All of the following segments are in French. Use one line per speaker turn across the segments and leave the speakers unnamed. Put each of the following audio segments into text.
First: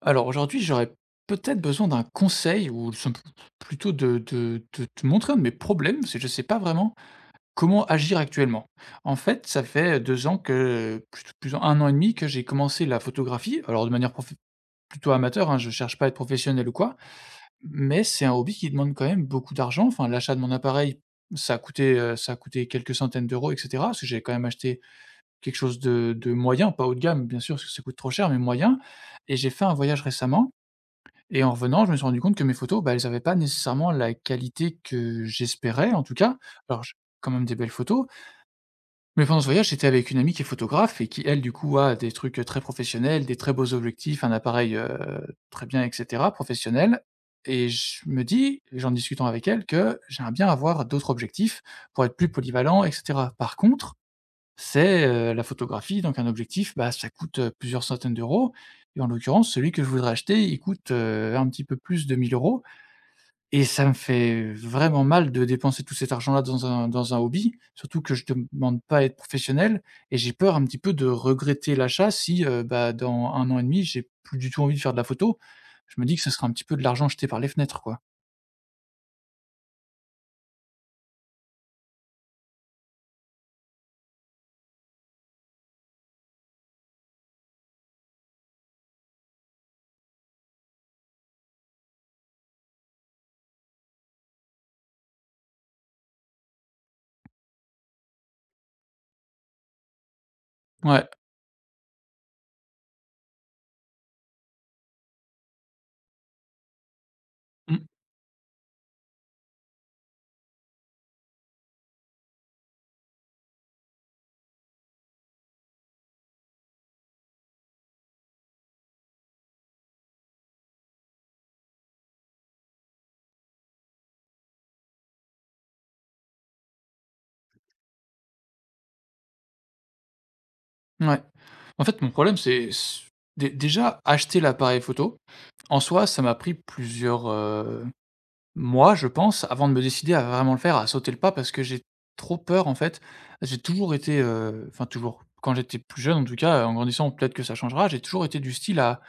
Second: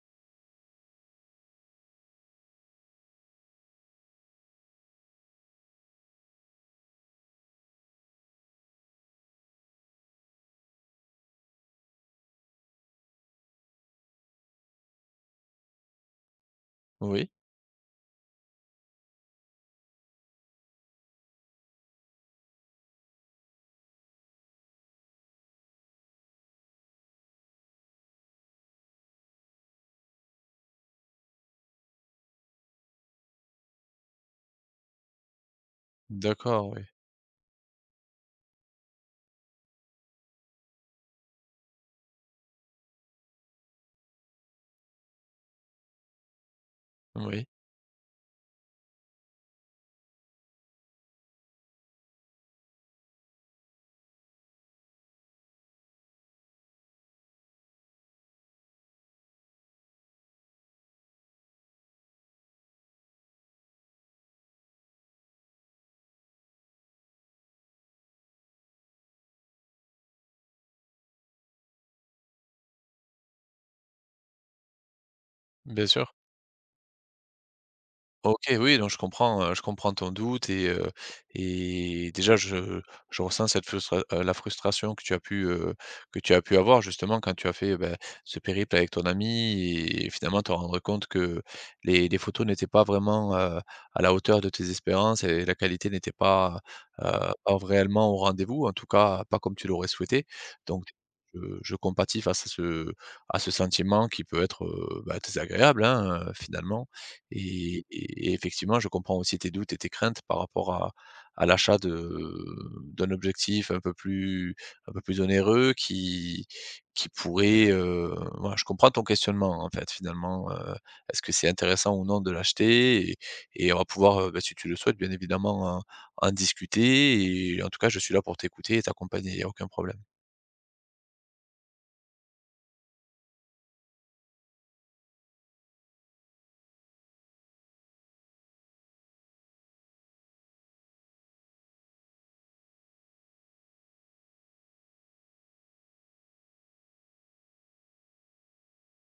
Alors aujourd'hui, j'aurais peut-être besoin d'un conseil ou simp plutôt de te montrer un de mes problèmes, c'est que je ne sais pas vraiment comment agir actuellement. En fait, ça fait 2 ans que plus 1 an et demi que j'ai commencé la photographie, alors de manière prof plutôt amateur, hein, je ne cherche pas à être professionnel ou quoi,
Oui,
mais c'est un hobby qui demande quand même beaucoup d'argent. Enfin, l'achat de mon appareil, ça a coûté quelques centaines d'euros et cetera, parce que j'ai quand même acheté quelque chose de moyen, pas haut de gamme bien sûr, parce que ça coûte trop cher, mais moyen. Et j'ai fait un voyage récemment et en revenant, je me suis rendu compte que mes photos, bah, elles avaient pas nécessairement la qualité que j'espérais, en tout cas.
d'accord, oui,
Alors, j'ai quand même des belles photos, mais pendant ce voyage, j'étais avec une amie qui est photographe et qui, elle, du coup, a des trucs, très professionnels, des très beaux objectifs, un appareil, très bien et cetera, professionnel.
oui,
Et j'en discutant avec elle, que j'aimerais bien avoir d'autres objectifs pour être plus polyvalent et cetera. Par contre c'est, la photographie, donc un objectif, bah, ça coûte, plusieurs centaines d'euros, et en l'occurrence, celui que je voudrais acheter, il coûte, un petit peu plus de mille euros. Et ça me fait vraiment mal de dépenser tout cet argent-là dans un hobby, surtout que je ne demande pas à être professionnel, et j'ai peur un petit peu de regretter l'achat si, bah, dans 1 an et demi, j'ai plus du tout envie de faire de la photo.
bien
Je
sûr.
me dis que ce sera un petit peu de l'argent jeté par les fenêtres, quoi.
OK, oui, donc je comprends ton doute et déjà je ressens cette frustra la frustration que tu as pu, que tu as pu avoir justement quand tu as fait, bah, ce périple avec ton ami et finalement te rendre compte que les photos n'étaient pas vraiment, à la hauteur de tes espérances et la qualité n'était heu, pas réellement au rendez-vous, en tout cas pas comme tu l'aurais souhaité. Donc
Ouais,
je compatis face à ce sentiment qui peut être, bah, désagréable, hein, finalement. Et
mmh,
et et effectivement, je comprends aussi tes doutes et tes craintes par rapport à l'achat de d'un objectif un peu plus onéreux qui pourrait, voilà, je comprends ton questionnement, en fait, finalement, est-ce que c'est intéressant ou non de l'acheter? Et on va pouvoir, bah, si tu le souhaites, bien évidemment, en discuter et en tout cas, je suis là pour t'écouter et t'accompagner, il n'y a aucun problème.
ouais. En fait, mon problème, c'est c dé déjà acheter l'appareil photo. En soi, ça m'a pris plusieurs, mois, je pense, avant de me décider à vraiment le faire, à sauter le pas, parce que j'ai trop peur, en fait. J'ai toujours été, enfin toujours, quand j'étais plus jeune en tout cas, en grandissant peut-être que ça changera, j'ai toujours été du style à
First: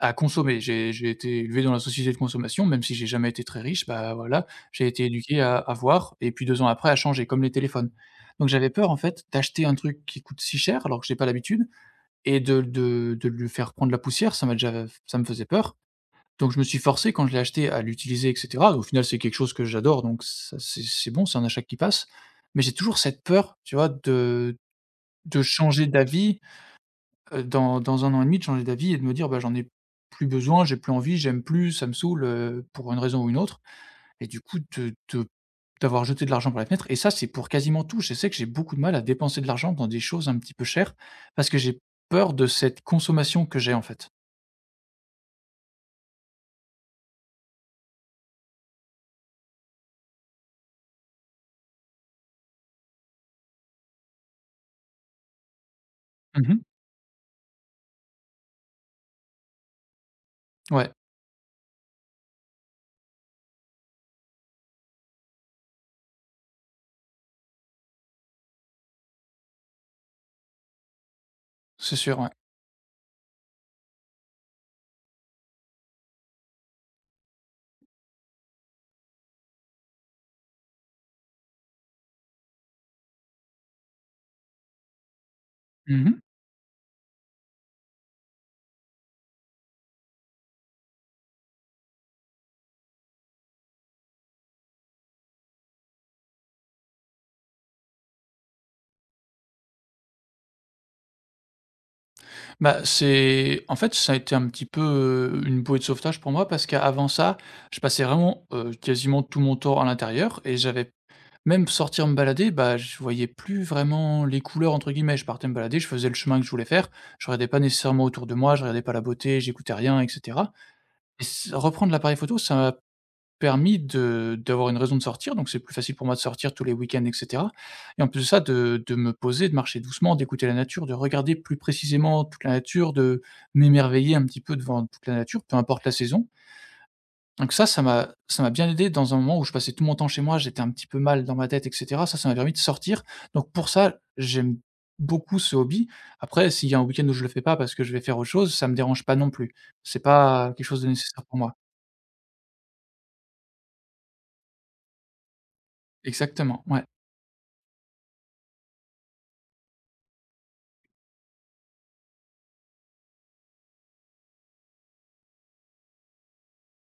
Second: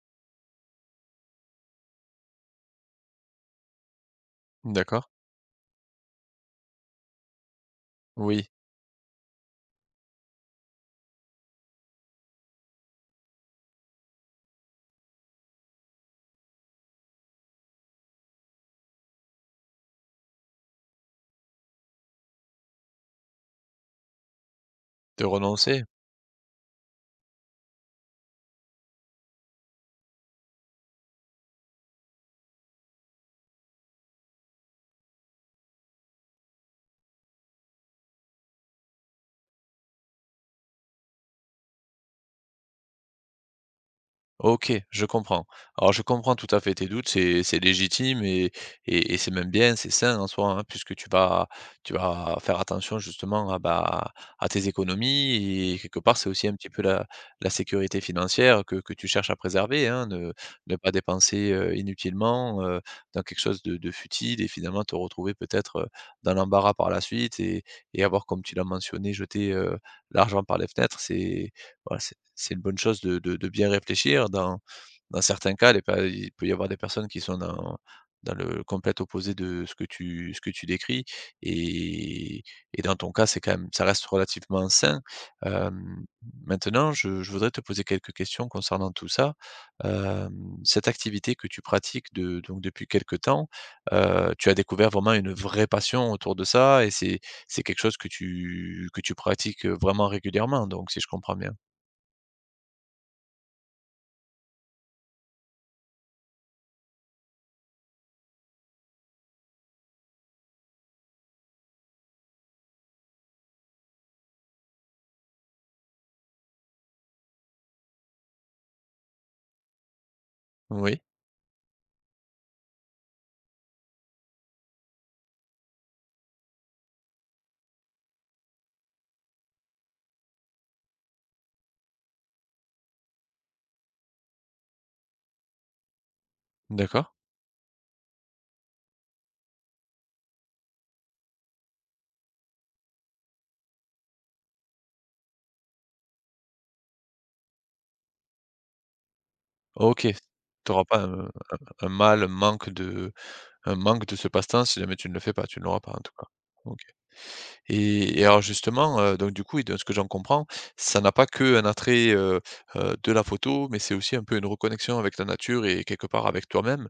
consommer. J'ai été élevé dans la société de consommation, même si j'ai jamais été très riche, bah, voilà, j'ai été
D'accord?
éduqué à avoir et puis 2 ans après à changer, comme les téléphones.
Oui,
Donc j'avais peur en fait d'acheter un truc qui coûte si cher alors que j'ai pas l'habitude, et de lui faire prendre la poussière, ça m'a déjà ça me faisait peur. Donc je me suis forcé quand je l'ai acheté à l'utiliser et cetera. Au final, c'est quelque chose que j'adore, donc ça, c'est bon, c'est un achat qui passe. Mais j'ai toujours cette peur, tu vois, de
de
de
renoncer?
changer d'avis, dans 1 an et demi, de changer d'avis et de me dire: «Bah, j'en ai plus besoin, j'ai plus envie, j'aime plus, ça me saoule», pour une raison ou une autre, et du coup de d'avoir jeté de l'argent par la fenêtre. Et ça, c'est pour quasiment tout. Je sais que j'ai beaucoup de mal à dépenser de l'argent dans des choses un petit peu chères, parce que j'ai peur de cette consommation que j'ai, en fait.
OK, je comprends. Alors je comprends tout à fait tes doutes, c'est légitime et c'est même bien, c'est sain en soi, hein, puisque tu vas faire attention justement à, bah, à tes économies et quelque part, c'est aussi un
Mmh.
petit peu la sécurité financière que tu cherches à préserver, hein, ne pas
Ouais,
dépenser, inutilement, dans quelque chose de futile et finalement te retrouver peut-être, dans l'embarras par la suite et avoir, comme tu l'as mentionné, jeté, l'argent par les fenêtres, c'est
c'est
voilà,
sûr, ouais.
c'est une bonne chose de bien réfléchir. Dans certains cas, les pa il peut y avoir des personnes qui sont dans le complet opposé de ce que tu décris et et dans ton cas, c'est quand même ça reste relativement sain. Hem,
Mmh.
Maintenant, je voudrais te poser quelques questions concernant tout ça. Hem, Cette activité que tu pratiques de donc depuis quelque temps, tu as découvert vraiment une vraie passion autour de ça et c'est quelque chose que tu pratiques, vraiment régulièrement donc, si je comprends bien?
Bah, c'est en fait, ça a été un petit peu, une bouée de sauvetage pour moi, parce qu'avant ça, je passais vraiment, quasiment tout mon temps à l'intérieur, et j'avais, même sortir me balader, bah, je voyais plus vraiment «les couleurs» entre guillemets. Je partais me balader, je faisais le chemin que je voulais faire, je regardais pas nécessairement autour de moi, je regardais pas la beauté, j'écoutais rien et cetera,
Oui,
et s reprendre l'appareil photo, ça m'a permis de d'avoir une raison de sortir, donc c'est plus facile pour moi de sortir tous les week-ends et cetera, et en plus de ça, de me poser, de marcher doucement, d'écouter la nature, de regarder plus précisément toute la nature, de m'émerveiller un petit peu devant toute la nature, peu importe la saison.
d'accord.
Donc ça, ça m'a bien aidé dans un moment où je passais tout mon temps chez moi, j'étais un petit peu mal dans ma tête et cetera. Ça m'a permis de sortir. Donc pour ça, j'aime beaucoup ce hobby. Après, s'il y a un week-end où je le fais pas parce que je vais faire autre chose, ça me dérange pas non plus. C'est
OK.
pas quelque
Tu
chose
auras
de
pas
nécessaire pour moi.
un mal, un manque de ce passe-temps si jamais tu ne le fais pas, tu ne l'auras pas en tout cas.
Exactement,
OK.
ouais.
Et alors justement, donc du coup et de ce que j'en comprends, ça n'a pas que un attrait, de la photo, mais c'est aussi un peu une reconnexion avec la nature et quelque part avec toi-même,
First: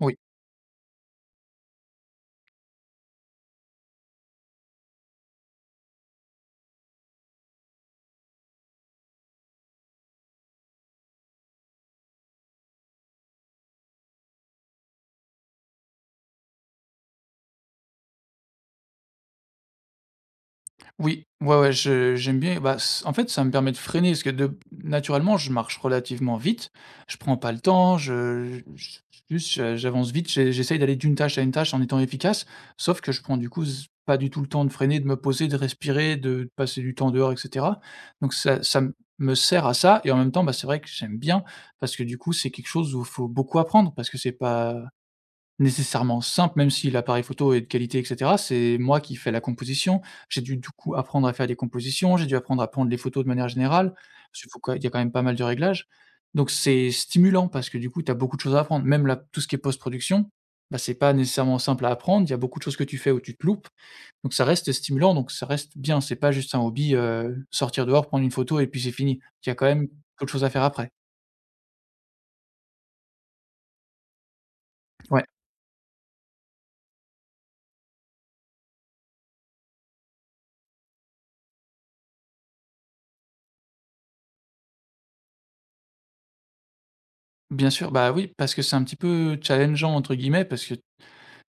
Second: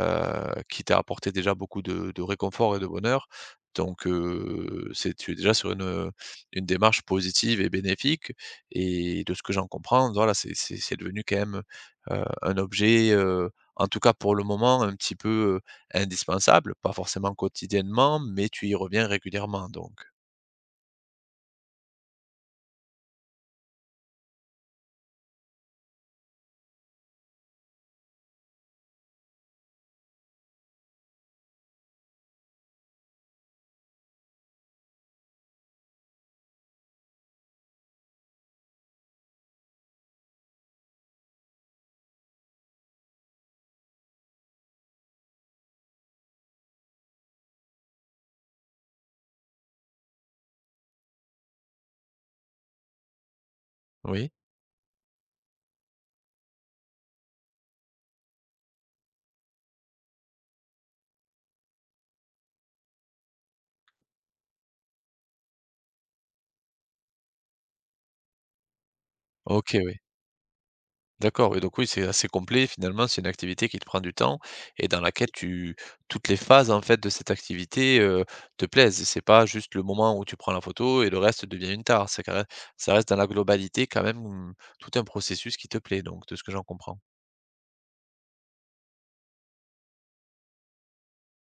Oui.
qui t'a apporté déjà beaucoup de réconfort et de bonheur. Donc c'est tu es déjà sur une démarche positive et bénéfique et de ce que j'en comprends, voilà, c'est devenu quand même, un objet, en tout cas pour le moment, un petit peu, heu, indispensable, pas forcément quotidiennement, mais tu y reviens régulièrement donc?
Oui, ouais, ouais, je j'aime bien, bah, c en fait, ça me permet de freiner parce que de naturellement, je marche relativement vite, je prends pas le temps, je j juste, je j'avance vite, j'essaye d'aller d'une tâche à une tâche en étant efficace, sauf que je prends du coup z pas du tout le temps de freiner, de me poser, de respirer, de passer du temps dehors et cetera. Donc ça m me sert à ça, et en même temps, bah, c'est vrai que j'aime bien, parce que du coup, c'est quelque chose où il faut beaucoup apprendre, parce que c'est pas nécessairement simple, même si l'appareil photo est de qualité et cetera, c'est moi qui fais la composition. J'ai dû du coup apprendre à faire des compositions, j'ai dû apprendre à prendre les photos de manière générale,
Oui.
parce qu'il faut, quand il y a quand même pas mal de réglages. Donc c'est stimulant parce que du coup, tu as beaucoup de choses à apprendre. Même la tout ce qui est post-production, bah, c'est pas nécessairement simple à apprendre. Il y a beaucoup de choses que tu fais où tu te loupes, donc ça reste stimulant, donc ça reste bien. C'est pas juste un hobby, sortir dehors, prendre une photo et puis c'est fini. Il y a quand
OK,
même
oui.
quelque chose à faire après.
D'accord, oui, donc oui, c'est assez complet finalement, c'est une activité qui te prend du temps et dans
Ouais,
laquelle tu toutes les phases en fait de cette activité, te plaisent. C'est pas juste le moment où tu prends la photo et le reste devient une tare. C'est quand même ça reste dans la globalité quand même, tout un processus qui te plaît donc de ce que j'en comprends.
bien sûr, bah, oui, parce que c'est un petit peu «challengeant» entre guillemets, parce que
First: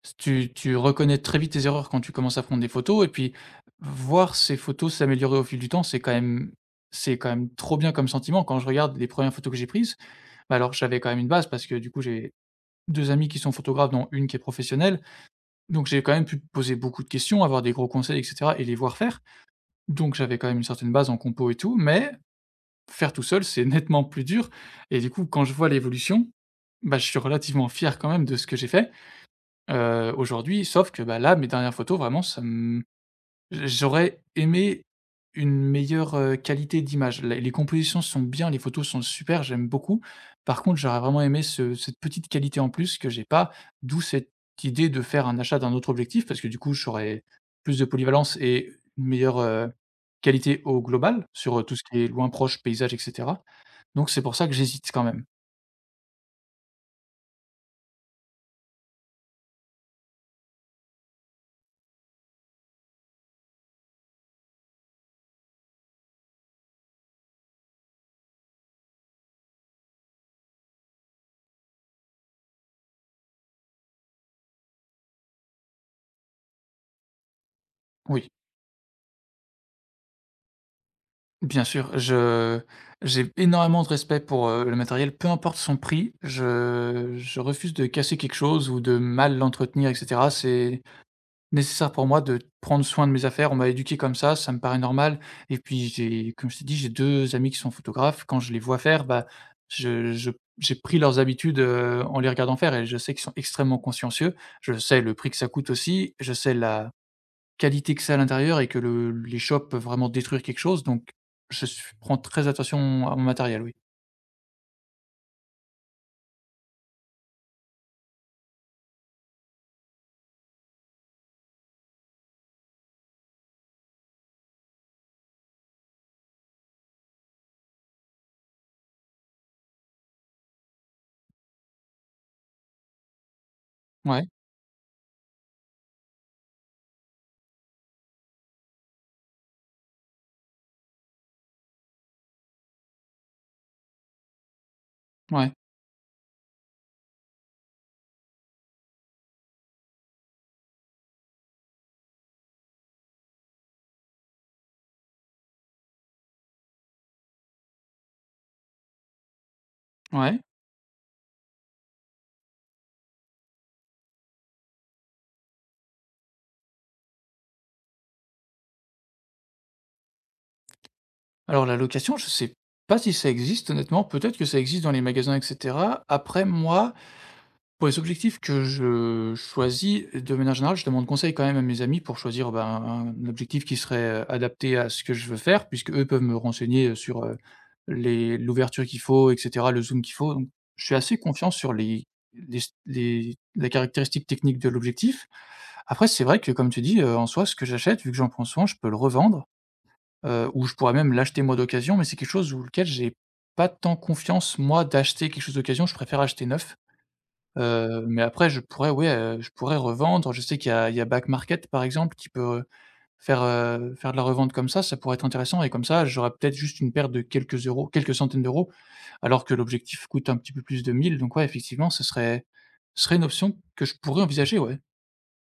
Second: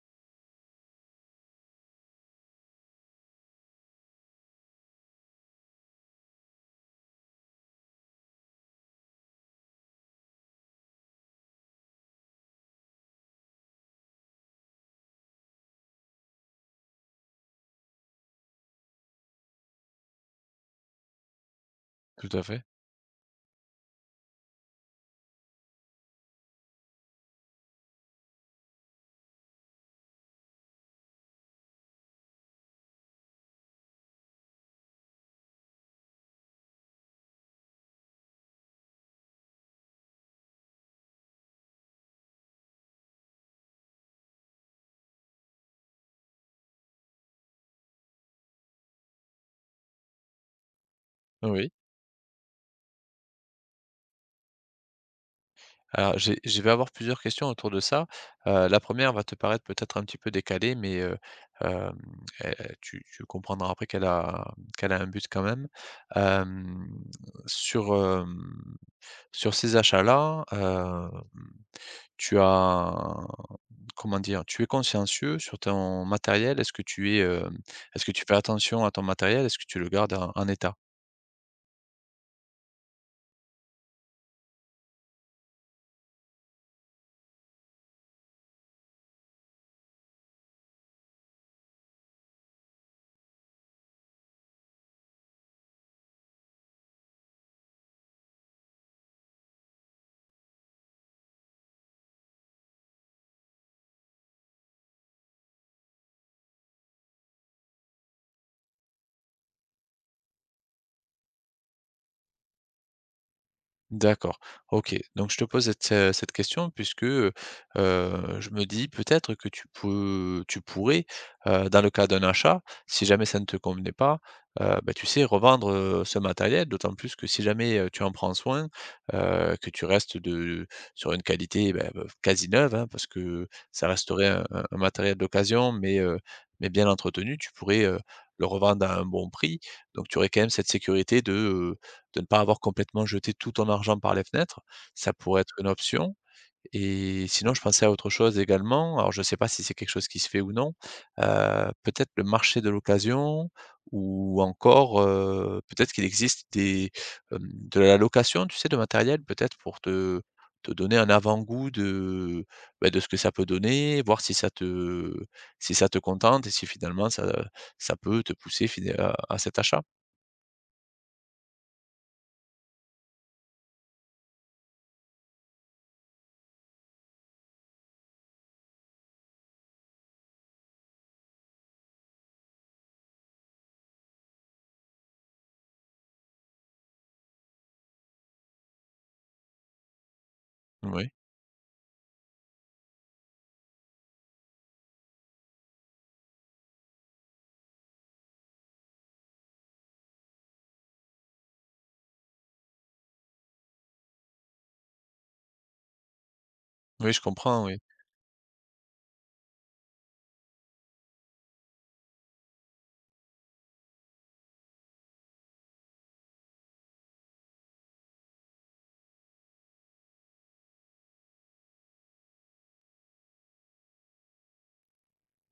S tu reconnais très vite tes erreurs quand tu commences à prendre des photos, et puis voir ces photos s'améliorer au fil du temps, c'est quand même, trop bien comme sentiment. Quand je regarde les premières photos que j'ai prises, bah, alors j'avais quand même une base parce que du coup j'ai 2 amis qui sont photographes, dont une qui est professionnelle, donc j'ai quand même pu poser beaucoup de questions, avoir des gros conseils et cetera, et les voir faire. Donc j'avais quand même une certaine base en compo et tout, mais
Tout à fait.
faire tout seul, c'est nettement plus dur, et du coup quand je vois l'évolution, bah, je suis relativement fier quand même de ce que j'ai fait aujourd'hui. Sauf que, bah, là, mes dernières photos, vraiment, ça me j'aurais aimé une meilleure, qualité d'image. Les compositions sont bien, les photos sont super, j'aime beaucoup. Par contre, j'aurais vraiment aimé ce cette petite qualité en plus que j'ai pas, d'où cette idée de faire un achat d'un autre objectif, parce que, du coup, j'aurais plus de polyvalence et une meilleure, qualité au global sur,
Oui.
tout ce qui est loin, proche, paysage et cetera. Donc c'est pour ça que j'hésite quand même.
Alors, j'ai je vais avoir plusieurs questions autour de ça. La première va te paraître peut-être un petit peu décalée, mais hem, eh, tu comprendras après qu'elle a un but quand même. Hem, sur, hem, Sur ces achats-là, tu as comment dire? Tu es consciencieux sur ton matériel? Est-ce que tu es, est-ce que tu
Oui.
fais attention à ton matériel? Est-ce que tu le gardes en état?
Bien sûr, je j'ai énormément de respect pour, le matériel, peu importe son prix. Je refuse de casser quelque chose ou de mal l'entretenir et cetera. C'est nécessaire pour moi de prendre soin de mes affaires. On m'a éduqué comme ça me paraît normal, et puis j'ai, comme je t'ai dit, j'ai 2 amis qui sont photographes. Quand je les vois faire, bah, je j'ai pris leurs habitudes, en les regardant faire, et je sais qu'ils sont extrêmement consciencieux. Je sais le prix que ça coûte aussi, je sais la qualité que c'est à l'intérieur, et que le les shops peuvent vraiment détruire quelque chose, donc je s prends très attention à mon matériel, oui.
D'accord, OK. Donc je te pose cette, cette question puisque, je me dis peut-être que tu pourrais, dans le cas d'un achat, si jamais ça ne te convenait pas, bah, tu sais, revendre, ce matériel. D'autant plus que si jamais, tu en prends soin, que tu restes de sur une qualité, bah, quasi neuve, hein, parce que ça resterait
Ouais,
un matériel d'occasion, mais bien entretenu. Tu pourrais, le revendre à un bon prix. Donc tu aurais quand même cette sécurité de ne pas avoir complètement jeté tout ton argent par les fenêtres, ça pourrait
ouais,
être une option et sinon je pensais à autre chose également, alors je ne sais pas si c'est quelque chose qui se fait ou non, peut-être le marché de l'occasion ou encore, peut-être qu'il existe des, de la location, tu sais, de matériel peut-être pour
ouais.
te donner un avant-goût de, bah, de ce que ça peut donner, voir si ça te si ça te contente et si finalement ça peut te pousser fina à cet achat.
Alors la location, je sais pas si ça existe honnêtement, peut-être que ça existe dans les magasins et cetera. Après moi, pour les objectifs que je choisis, de manière générale, je demande conseil quand même à mes amis pour choisir, ben, un objectif qui serait, adapté à ce que je veux faire, puisque eux peuvent me renseigner, sur, les l'ouverture qu'il faut et cetera, le zoom qu'il faut, donc je suis
Oui,
assez confiant sur les les caractéristiques techniques de l'objectif. Après, c'est vrai que, comme tu dis, en soi, ce que j'achète, vu que j'en prends soin, je peux le revendre, ou je pourrais même l'acheter moi d'occasion, mais c'est quelque chose où lequel j'ai pas tant confiance moi d'acheter quelque chose d'occasion, je préfère acheter neuf.
oui, je comprends, oui.
Mais après je pourrais, ouais, je pourrais revendre. Je sais qu'il y a Back Market par exemple qui peut, faire de la revente comme ça. Ça pourrait être intéressant, et comme ça j'aurais peut-être juste une perte de quelques euros, quelques centaines d'euros, alors que l'objectif coûte un petit peu plus de mille. Donc ouais, effectivement ce serait, une option que je pourrais envisager, ouais.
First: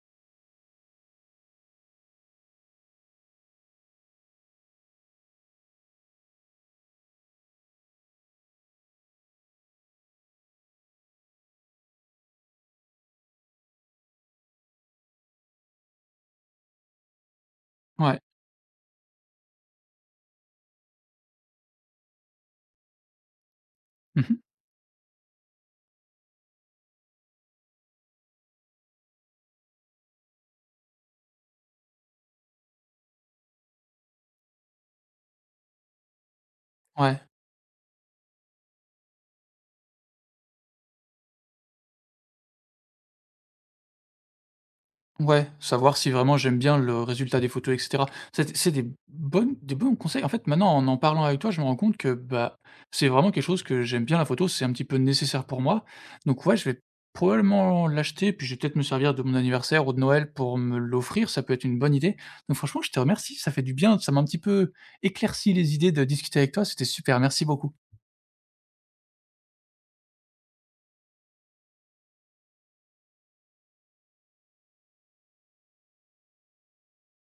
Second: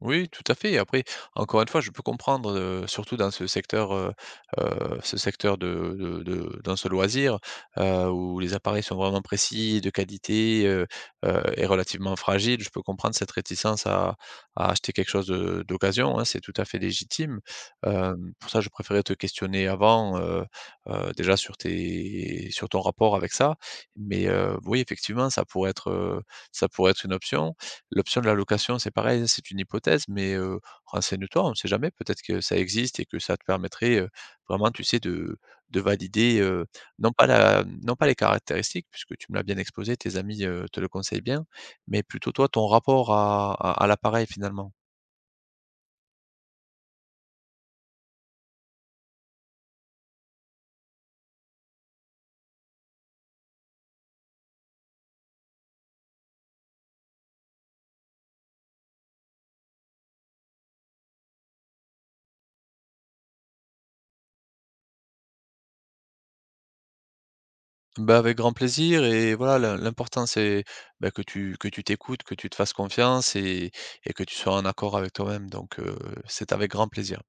Oui, tout à fait. Après, encore une fois, je peux comprendre, surtout dans ce secteur de, dans ce loisir, où les appareils sont vraiment précis, de qualité, et relativement fragiles. Je peux comprendre cette réticence à acheter quelque chose d'occasion, hein, c'est tout à fait légitime. Euh,
Ouais.
pour ça, je préférais te questionner avant, déjà sur tes, sur ton rapport avec ça. Mais
Mmh.
oui, effectivement, ça pourrait être une option. L'option de la location, c'est pareil, c'est une hypothèse, mais renseigne-toi, on ne sait jamais, peut-être que ça existe et que ça te permettrait, vraiment, tu sais, de valider, non
Ouais.
pas la non pas les caractéristiques puisque tu me l'as bien exposé, tes amis, te le conseillent bien, mais plutôt toi, ton rapport à l'appareil, finalement.
Ouais, savoir si vraiment j'aime bien le résultat des photos et cetera. C'est des bons conseils. En fait, maintenant, en parlant avec toi, je me rends compte que, bah, c'est vraiment quelque chose que j'aime bien, la photo, c'est un petit peu nécessaire pour moi. Donc ouais, je vais probablement l'acheter, puis je vais peut-être me servir de mon anniversaire ou de Noël pour me l'offrir, ça peut être une bonne idée. Donc franchement, je te remercie, ça fait du bien, ça m'a un petit peu éclairci les idées de discuter avec toi, c'était super, merci beaucoup.
Bah, avec grand plaisir et voilà, l'important c'est, bah, que tu t'écoutes, que tu te fasses confiance et que tu sois en accord avec toi-même, donc c'est avec grand plaisir.